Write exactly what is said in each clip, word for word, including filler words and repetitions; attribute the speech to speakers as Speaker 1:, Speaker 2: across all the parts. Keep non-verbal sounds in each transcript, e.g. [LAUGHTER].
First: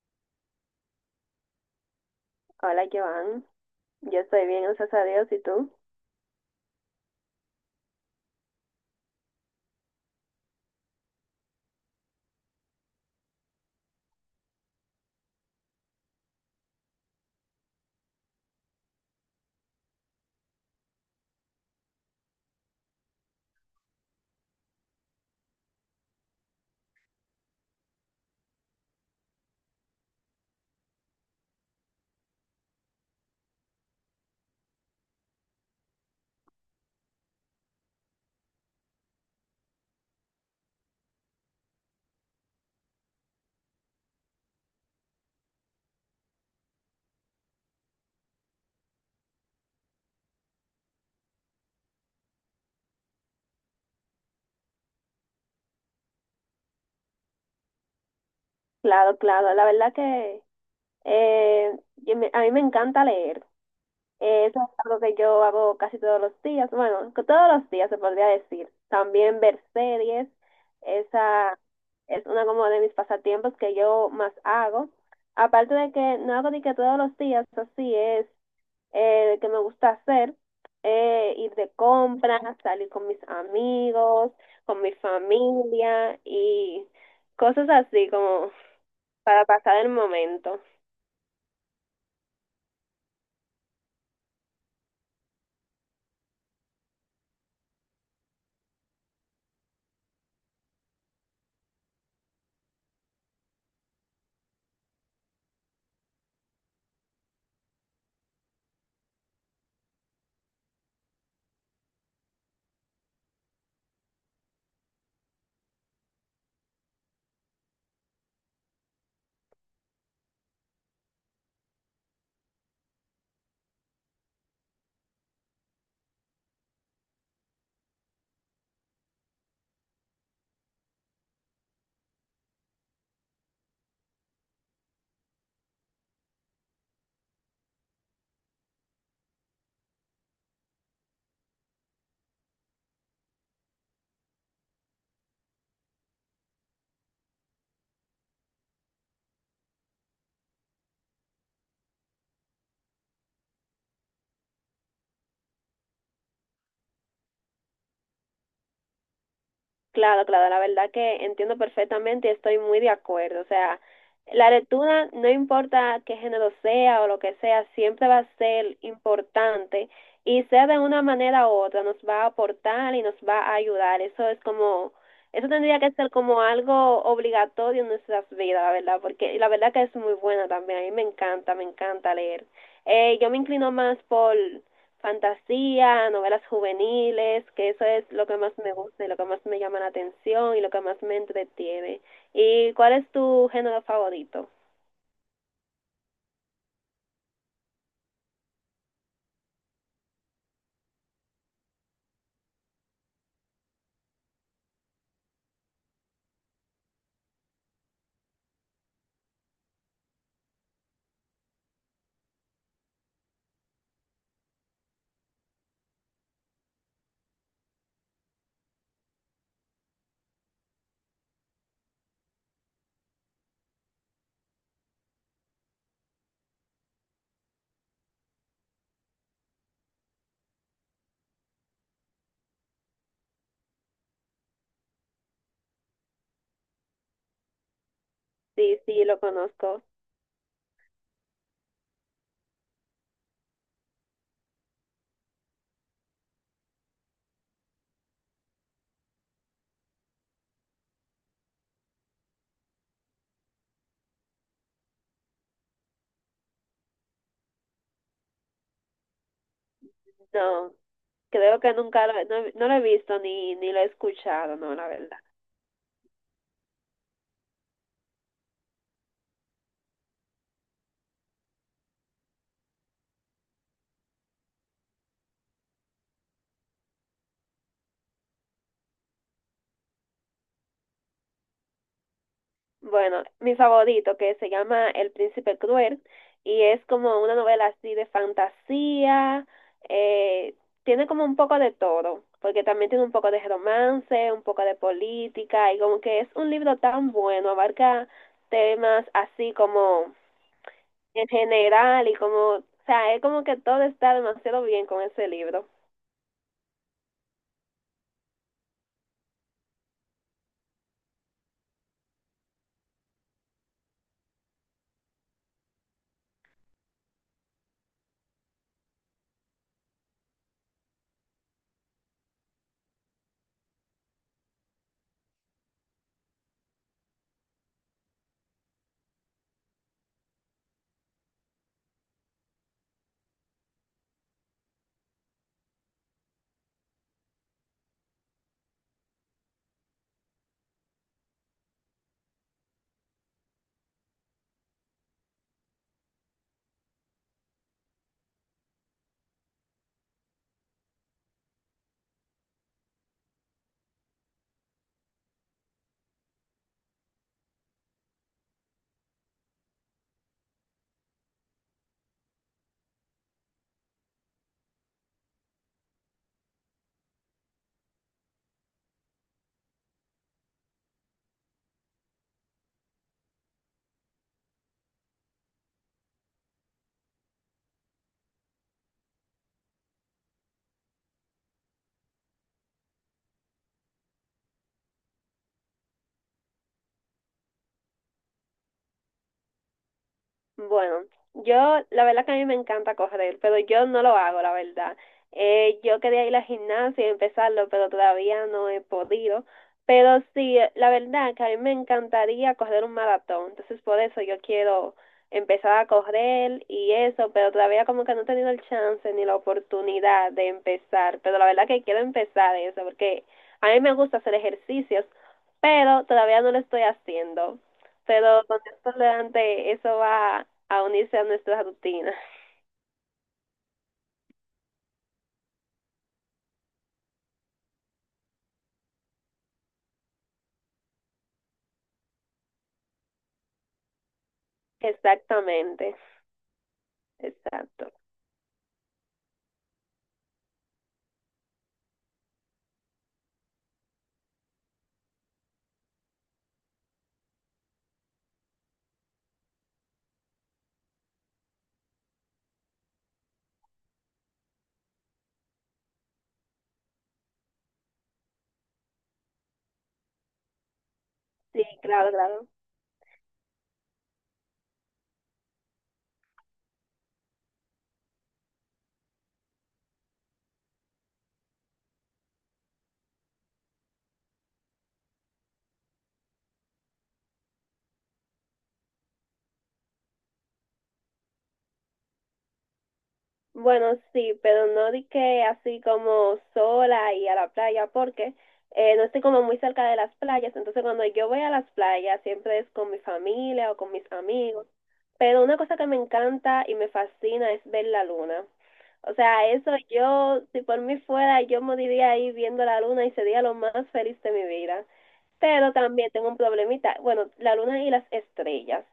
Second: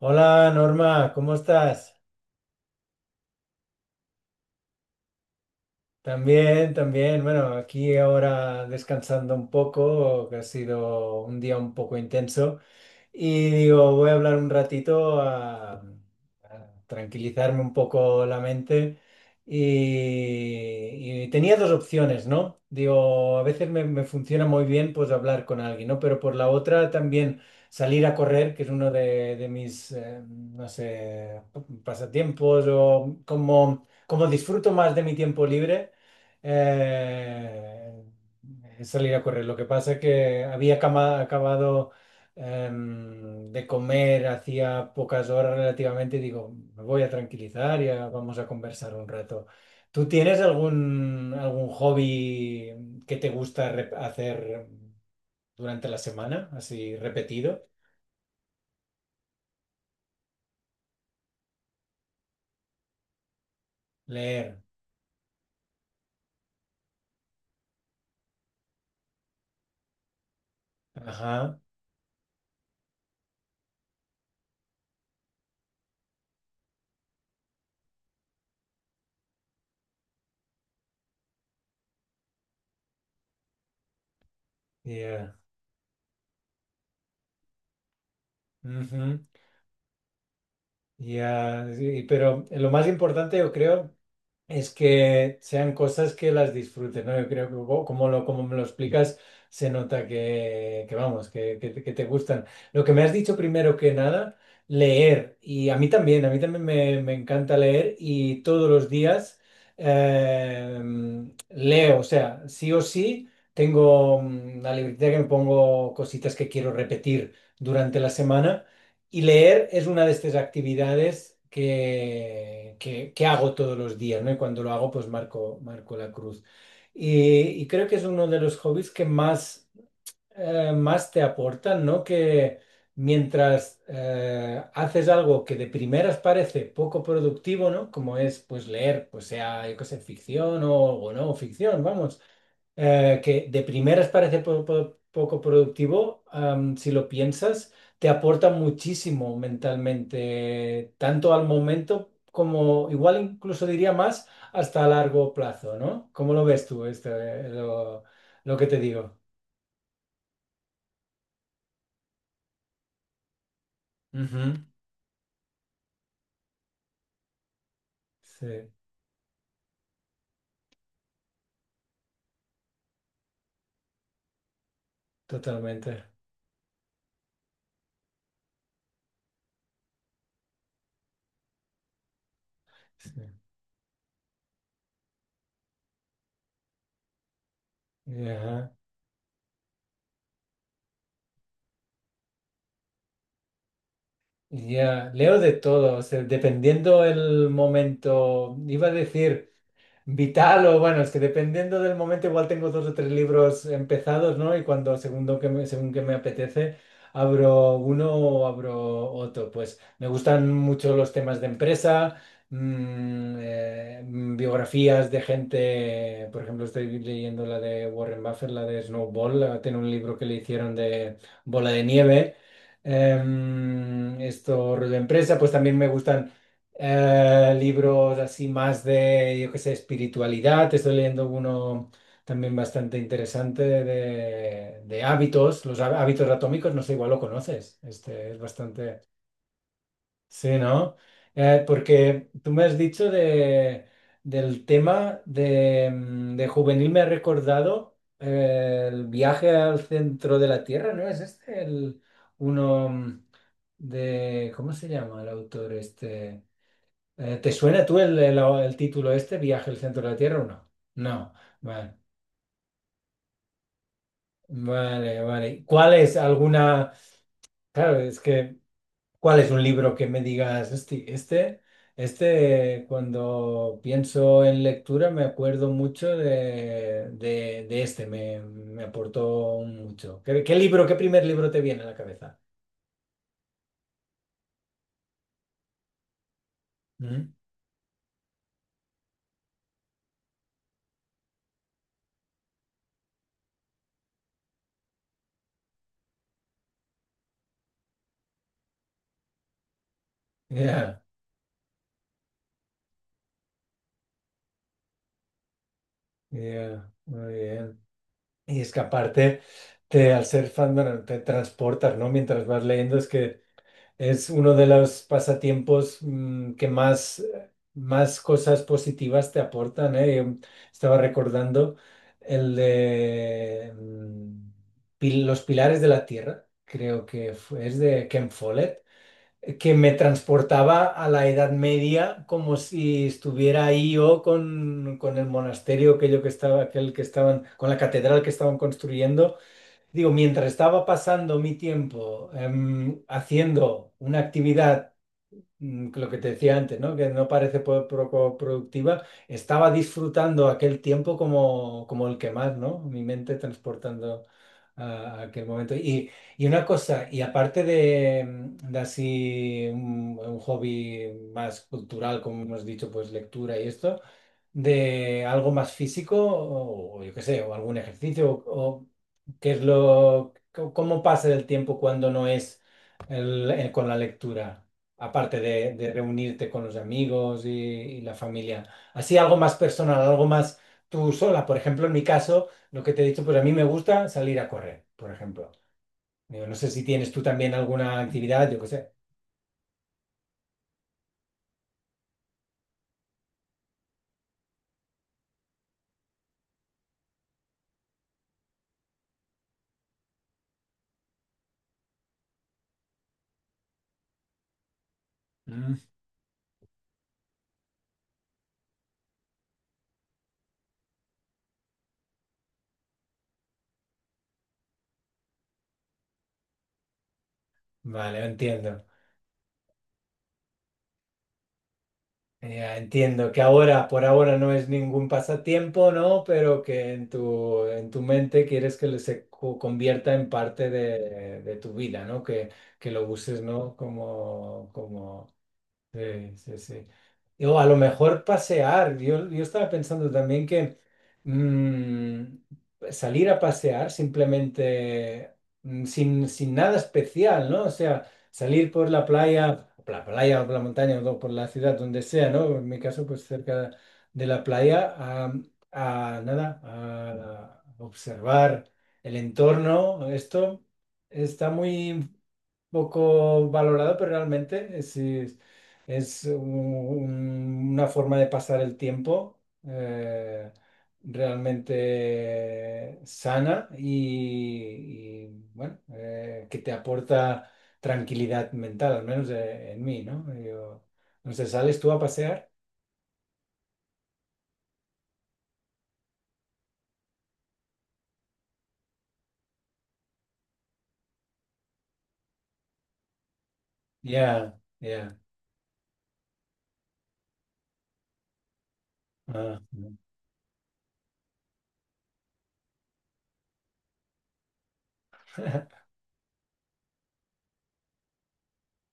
Speaker 1: Hola Norma, ¿cómo estás?
Speaker 2: Hola, Joan. Yo estoy bien, gracias a Dios. ¿Y tú?
Speaker 1: También, también. Bueno, aquí ahora descansando un poco, que ha sido un día un poco intenso. Y digo, voy a hablar un ratito a, a tranquilizarme un poco la mente. Y, y tenía dos opciones, ¿no? Digo, a veces me, me funciona muy bien pues hablar con alguien, ¿no? Pero por la otra también salir a correr, que es uno de, de mis, eh, no sé, pasatiempos o como, como disfruto más de mi tiempo libre, eh, es salir a correr. Lo que pasa que había cama- acabado em, de comer hacía pocas horas relativamente, digo, me voy a tranquilizar, ya vamos a conversar un rato. ¿Tú tienes algún, algún hobby que te gusta rep- hacer durante la semana, así repetido?
Speaker 2: Claro, claro. La verdad que eh, yo me- a mí me encanta leer. Eh, eso
Speaker 1: Leer.
Speaker 2: es algo que yo hago casi todos los días. Bueno, que todos los días se podría decir. También ver series. Esa
Speaker 1: Ajá.
Speaker 2: es una como de mis pasatiempos que yo más hago. Aparte de que no hago ni que todos los días, así es. Eh, que me gusta hacer, eh, ir de compras, salir con mis amigos, con mi
Speaker 1: Ya.
Speaker 2: familia y cosas así como
Speaker 1: Ujú.
Speaker 2: para pasar el momento.
Speaker 1: Ya. Sí, pero lo más importante, yo creo, es que sean cosas que las disfrutes, ¿no? Yo creo que co- como, lo, como me lo explicas, se nota que, que vamos, que, que, te que te gustan. Lo que me has dicho primero que nada, leer. Y a mí también, a mí también me, me encanta leer y todos los días eh, leo, o sea, sí o sí, tengo mm, la libertad que me pongo cositas que quiero repetir durante la semana. Y leer es una de estas actividades que, que- que hago todos los días, ¿no? Y cuando lo hago, pues marco, marco la cruz. Y, y creo que es uno de los hobbies que más eh, más te aportan, ¿no? Que mientras eh, haces algo que de primeras parece poco productivo, ¿no? Como es, pues, leer, pues sea, yo qué sé, ficción o, o no, ficción, vamos. eh, que de primeras parece po- po- poco productivo, am, si lo piensas, te aporta muchísimo mentalmente, tanto al momento como, igual incluso diría más, hasta a largo plazo, ¿no? ¿Cómo lo ves tú, este, lo, lo que te digo?
Speaker 2: Claro, claro, la verdad que entiendo perfectamente y estoy muy de acuerdo. O sea, la lectura, no importa qué género sea o lo que sea, siempre va a
Speaker 1: Sí,
Speaker 2: ser importante y sea de una manera u otra, nos va a aportar y nos va a ayudar. Eso es como, eso tendría que
Speaker 1: totalmente.
Speaker 2: ser como algo obligatorio en nuestras vidas, la verdad, porque y la verdad que es muy buena también. A mí me encanta, me encanta leer.
Speaker 1: Sí.
Speaker 2: Eh, yo me inclino más por fantasía, novelas juveniles, que eso es lo
Speaker 1: Y,
Speaker 2: que más
Speaker 1: ajá.
Speaker 2: me gusta y lo que más me llama la atención y lo que más me entretiene. ¿Y cuál es tu género favorito?
Speaker 1: Y Ya, leo de todo, o sea, dependiendo el momento. Iba a decir. Vital, o bueno, es que dependiendo del momento, igual tengo dos o tres libros empezados, ¿no? Y cuando, segundo que me- según que me apetece, abro uno o abro otro. Pues me gustan mucho los temas de empresa, mm, eh, mm, biografías de gente. Por ejemplo, estoy leyendo la de Warren Buffett, la de Snowball, la- tiene un libro que le hicieron de bola de nieve. Em, esto, rollo empresa, pues también me gustan eh, libros así más de, yo qué sé, espiritualidad. Estoy leyendo uno también bastante interesante de, de hábitos, los há- hábitos atómicos, no sé, igual lo conoces. Este es
Speaker 2: Sí,
Speaker 1: bastante.
Speaker 2: sí, lo conozco.
Speaker 1: Sí, ¿no? Eh, porque tú me has dicho de, del tema de, mm, de juvenil, me ha recordado eh, el viaje al centro de la Tierra, ¿no? Es este el uno mm, de, ¿cómo se llama el autor este? Eh, ¿Te suena tú el, el- el título este, Viaje al centro de la Tierra o no?
Speaker 2: No,
Speaker 1: No,
Speaker 2: creo que
Speaker 1: vale,
Speaker 2: nunca lo, no, no lo he visto ni, ni lo he escuchado, no, la verdad.
Speaker 1: vale, vale. ¿Cuál es alguna? Claro, es que, ¿cuál es un libro que me digas, "Hosti, este, este, cuando pienso en lectura me acuerdo mucho de, de, de este, me, me aportó mucho"? ¿Qué, qué libro, qué primer libro te viene a la cabeza?
Speaker 2: Bueno, mi favorito, que se llama El Príncipe Cruel, y es como
Speaker 1: ¿Mm?
Speaker 2: una novela así de fantasía, eh, tiene como un poco de todo, porque también tiene un poco de romance, un poco de política, y como que es un libro tan bueno, abarca temas así como
Speaker 1: Ya,
Speaker 2: en general, y como, o sea, es como que todo está demasiado bien con ese libro.
Speaker 1: ya, muy bien. Y es que aparte, te, al ser fan, bueno, te transportas, ¿no? Mientras vas leyendo, es que es uno de los pasatiempos mm, que más, más cosas positivas te aportan, ¿eh? Yo estaba recordando el de mm, Pil- Los Pilares de la Tierra, creo que fue- es de Ken Follett, que me transportaba a la Edad Media como si estuviera ahí yo con, con el monasterio aquello que estaba, aquel que estaban, con la catedral que estaban construyendo. Digo, mientras estaba pasando mi tiempo em, haciendo una actividad mm, lo que te decía antes, ¿no? Que no parece po- poco productiva, estaba disfrutando aquel tiempo como, como el que más, ¿no? Mi mente transportando a, a aquel momento. Y, y una cosa, y aparte de, mm, de así un, un hobby más cultural, como hemos dicho, pues lectura y esto, de algo más físico, o, o yo qué sé, o algún ejercicio, o, o qué es lo, c- cómo pasa el tiempo cuando no es el- el- con la lectura aparte de, de reunirte con los amigos y, y la familia. Así algo más personal, algo más tú sola. Por ejemplo, en mi caso, lo que te he dicho, pues a mí me gusta salir a correr, por ejemplo. Digo, no sé si tienes tú también alguna actividad, yo qué sé.
Speaker 2: Bueno, yo, la verdad que a mí me encanta correr, pero yo no lo hago, la verdad. Eh, yo quería ir a la gimnasia y empezarlo, pero todavía no he podido. Pero sí, la verdad que a mí me encantaría correr un maratón, entonces por eso yo quiero
Speaker 1: Mm.
Speaker 2: empezar a correr y eso, pero todavía como que no he tenido el chance ni la oportunidad de empezar, pero la verdad que quiero empezar eso, porque a mí me gusta hacer ejercicios, pero todavía no lo estoy haciendo.
Speaker 1: Vale,
Speaker 2: Pero con
Speaker 1: entiendo.
Speaker 2: esto delante, eso va a unirse a nuestras rutinas.
Speaker 1: Ya entiendo que ahora, por ahora, no es ningún pasatiempo, ¿no? Pero que en tu, en tu mente quieres que se co- convierta en parte de, de tu vida, ¿no? Que, que lo uses, ¿no? Como, como
Speaker 2: Exactamente,
Speaker 1: sí, sí, sí. Y, o a lo
Speaker 2: exacto.
Speaker 1: mejor pasear. Yo, yo estaba pensando también que mm, salir a pasear simplemente mm, sin, sin nada especial, ¿no? O sea, salir por la playa, por la playa o por la montaña o por la ciudad, donde sea, ¿no? En mi caso, pues cerca de la playa, a, a nada, a observar el entorno. Esto está
Speaker 2: Sí,
Speaker 1: muy
Speaker 2: claro, claro.
Speaker 1: poco valorado, pero realmente es es un- una forma de pasar el tiempo eh, realmente sana y, y, bueno, eh, que te aporta tranquilidad mental, al menos eh, en mí, ¿no? Yo, no sé, ¿sales tú a pasear?
Speaker 2: Bueno, sí, pero no di que así como sola y a la playa, porque eh, no estoy como muy cerca de las playas, entonces cuando yo voy a las playas siempre es con mi familia o con mis
Speaker 1: Ya,
Speaker 2: amigos,
Speaker 1: ya.
Speaker 2: pero una cosa que me encanta y me fascina es ver la luna. O sea,
Speaker 1: Ah,
Speaker 2: eso yo, si por mí fuera, yo moriría ahí viendo la luna y sería lo más feliz de mi vida. Pero
Speaker 1: [LAUGHS]
Speaker 2: también tengo un problemita, bueno, la luna y las estrellas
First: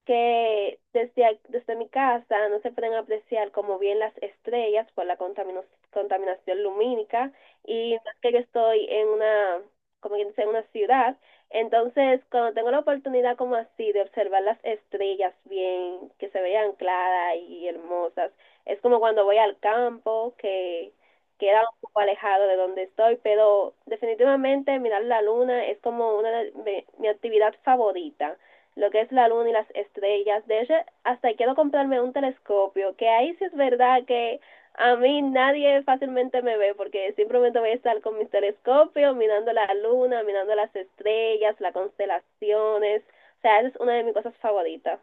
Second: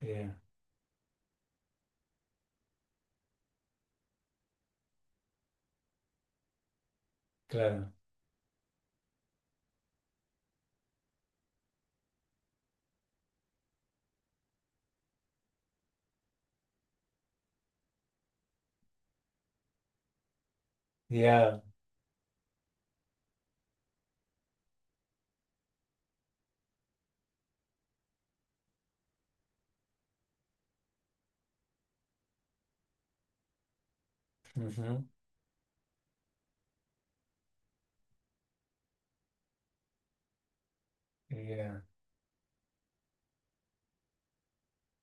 Speaker 1: ya,
Speaker 2: que desde, desde mi casa no se pueden apreciar como bien las estrellas por la contamino- contaminación lumínica
Speaker 1: claro.
Speaker 2: y más que yo estoy en una, como quien dice, en una ciudad, entonces cuando tengo la oportunidad como así de observar las estrellas bien, que se vean claras y hermosas, es como cuando voy al campo, que queda
Speaker 1: Ya.
Speaker 2: un poco alejado de donde estoy, pero definitivamente mirar la luna es como una de de mi actividad favorita lo que es la luna y las estrellas. De hecho, hasta quiero comprarme un telescopio, que ahí sí es verdad que a
Speaker 1: Ujú,
Speaker 2: mí nadie fácilmente me ve porque simplemente voy a estar con mis telescopios mirando la luna, mirando las estrellas, las
Speaker 1: ya.
Speaker 2: constelaciones. O sea, esa es una de mis cosas favoritas.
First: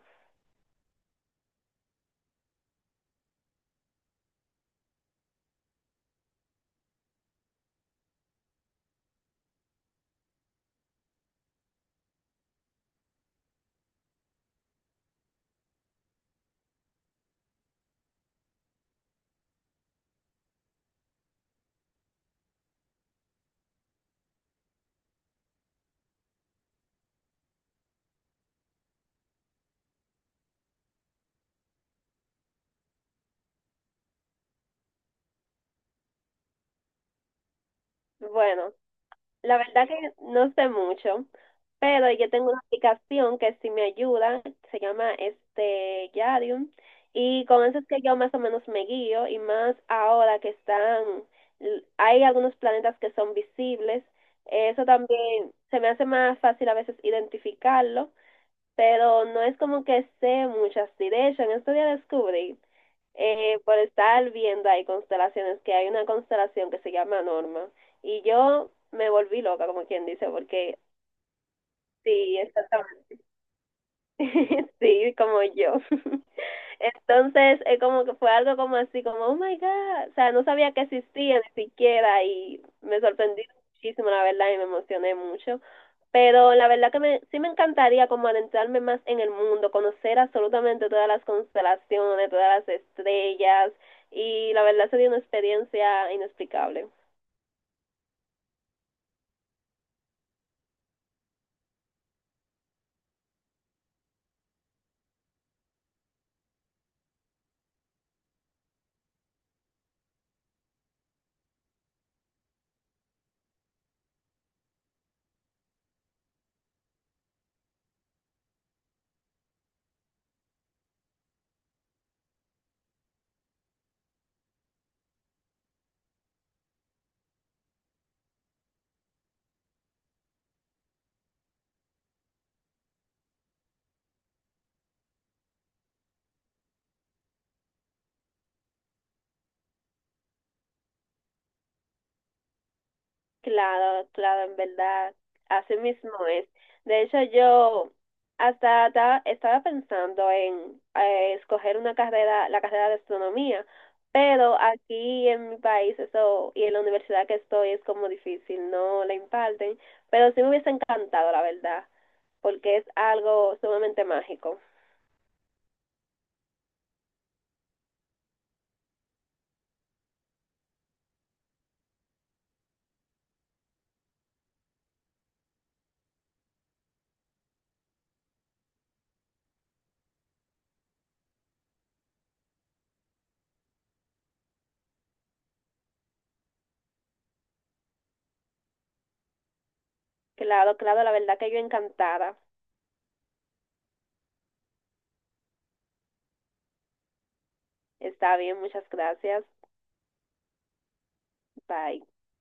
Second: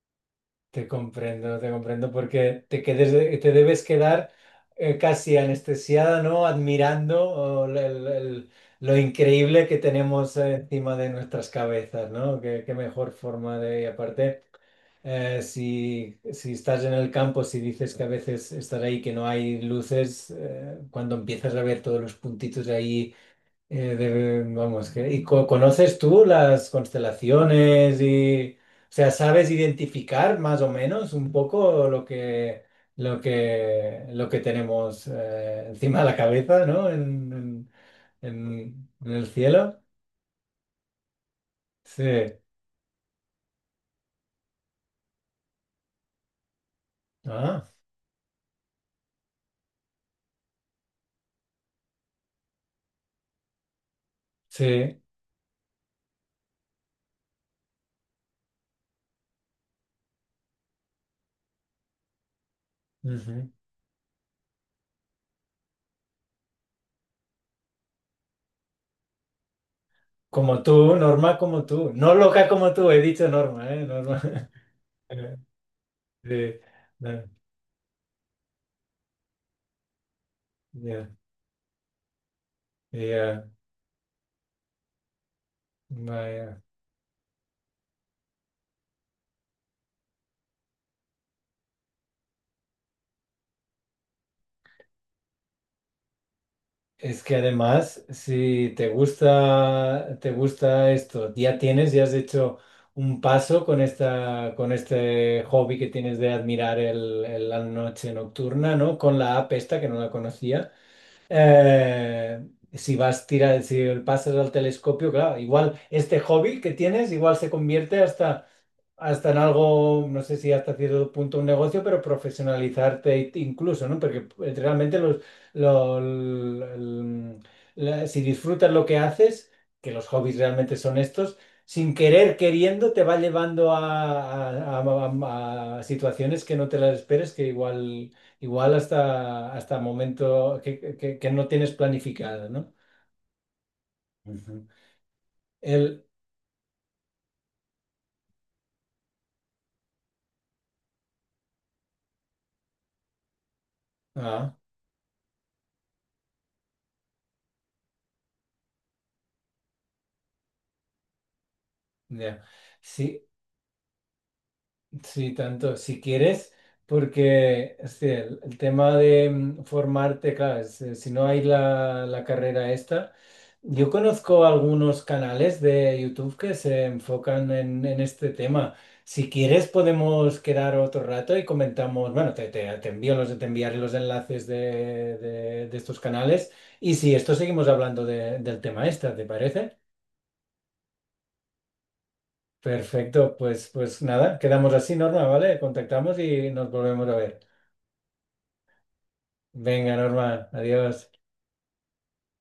Speaker 1: Te comprendo, te comprendo, porque te quedes, te debes quedar eh, casi anestesiada, ¿no? Admirando oh, el- el- el- lo increíble que tenemos eh, encima de nuestras cabezas, ¿no? Qué, qué mejor forma de... Y aparte, eh, si, si estás en el campo, si dices que a veces estás ahí que no hay luces, eh, cuando empiezas a ver todos los puntitos ahí eh, de- vamos, que, ¿y co- conoces tú las constelaciones y, o sea, sabes identificar más o menos un poco lo que, lo que, lo que tenemos eh, encima de la cabeza, ¿no? En, en-
Speaker 2: Bueno,
Speaker 1: en- en el
Speaker 2: la
Speaker 1: cielo?
Speaker 2: verdad que no sé mucho,
Speaker 1: Sí.
Speaker 2: pero yo tengo una aplicación que sí me ayuda, se llama este Yadium, y con
Speaker 1: Ah,
Speaker 2: eso es que yo más o menos me guío, y más ahora que están, l- hay algunos planetas que son visibles, eso
Speaker 1: sí.
Speaker 2: también se me hace más fácil a veces identificarlo, pero no es como que sé muchas así, de hecho, en este día descubrí
Speaker 1: Ujú.
Speaker 2: eh, por estar viendo ahí constelaciones, que hay una constelación que se llama Norma. Y yo me volví loca, como quien dice,
Speaker 1: Como
Speaker 2: porque
Speaker 1: tú, Norma, como tú. No
Speaker 2: sí,
Speaker 1: loca como tú, he
Speaker 2: exactamente,
Speaker 1: dicho Norma, ¿eh? Norma.
Speaker 2: [LAUGHS]
Speaker 1: [LAUGHS]
Speaker 2: sí, como yo. [LAUGHS]
Speaker 1: Sí. No,
Speaker 2: Entonces, eh, como que fue algo como así, como, oh my God, o sea, no sabía que
Speaker 1: ya,
Speaker 2: existía ni siquiera y me sorprendí
Speaker 1: ya,
Speaker 2: muchísimo, la verdad, y me emocioné mucho. Pero
Speaker 1: vaya.
Speaker 2: la verdad que me, sí me encantaría como adentrarme más en el mundo, conocer absolutamente todas las constelaciones, todas las estrellas, y la verdad sería una experiencia inexplicable.
Speaker 1: Es que además, si te gusta, te gusta esto, ya tienes, ya has hecho un paso con esta, con este hobby que tienes de admirar el, el- la noche nocturna, ¿no? Con la app esta, que no la conocía. Eh, si vas tirar, si pasas al telescopio, claro, igual este hobby que tienes, igual se convierte hasta hasta en algo, no sé si hasta cierto punto un negocio, pero profesionalizarte it- incluso, ¿no? Porque eh, realmente los, lo- el- la- si disfrutas lo que haces, que los hobbies realmente son estos, sin querer queriendo te va llevando a, a- a- a a situaciones que no te las esperes, que igual, igual hasta, hasta momento que, que- que no tienes planificado, ¿no?
Speaker 2: Claro, claro, en
Speaker 1: Ujú.
Speaker 2: verdad, así
Speaker 1: El,
Speaker 2: mismo es. De hecho, yo hasta ta- estaba pensando en eh, escoger una carrera, la carrera de astronomía,
Speaker 1: ah,
Speaker 2: pero aquí en mi país eso y en la universidad que estoy es como difícil, no la imparten, pero sí me hubiese encantado, la verdad,
Speaker 1: ya.
Speaker 2: porque es
Speaker 1: Sí.
Speaker 2: algo sumamente mágico.
Speaker 1: Sí, tanto, si quieres, porque este, el, el tema de mm, formarte, claro, es, eh, si no hay la, la carrera esta, yo conozco algunos canales de YouTube que se enfocan en, en este tema. Si quieres, podemos quedar otro rato y comentamos, bueno, te, te, te envío los, te enviaré los enlaces de, de- de estos canales y si esto seguimos hablando de- del tema esta, ¿te parece?
Speaker 2: Claro, claro, la verdad que yo encantada.
Speaker 1: Perfecto, pues, pues nada, quedamos así, Norma, ¿vale? Contactamos y nos volvemos a ver.
Speaker 2: Está bien, muchas gracias.
Speaker 1: Venga, Norma, adiós.
Speaker 2: Bye.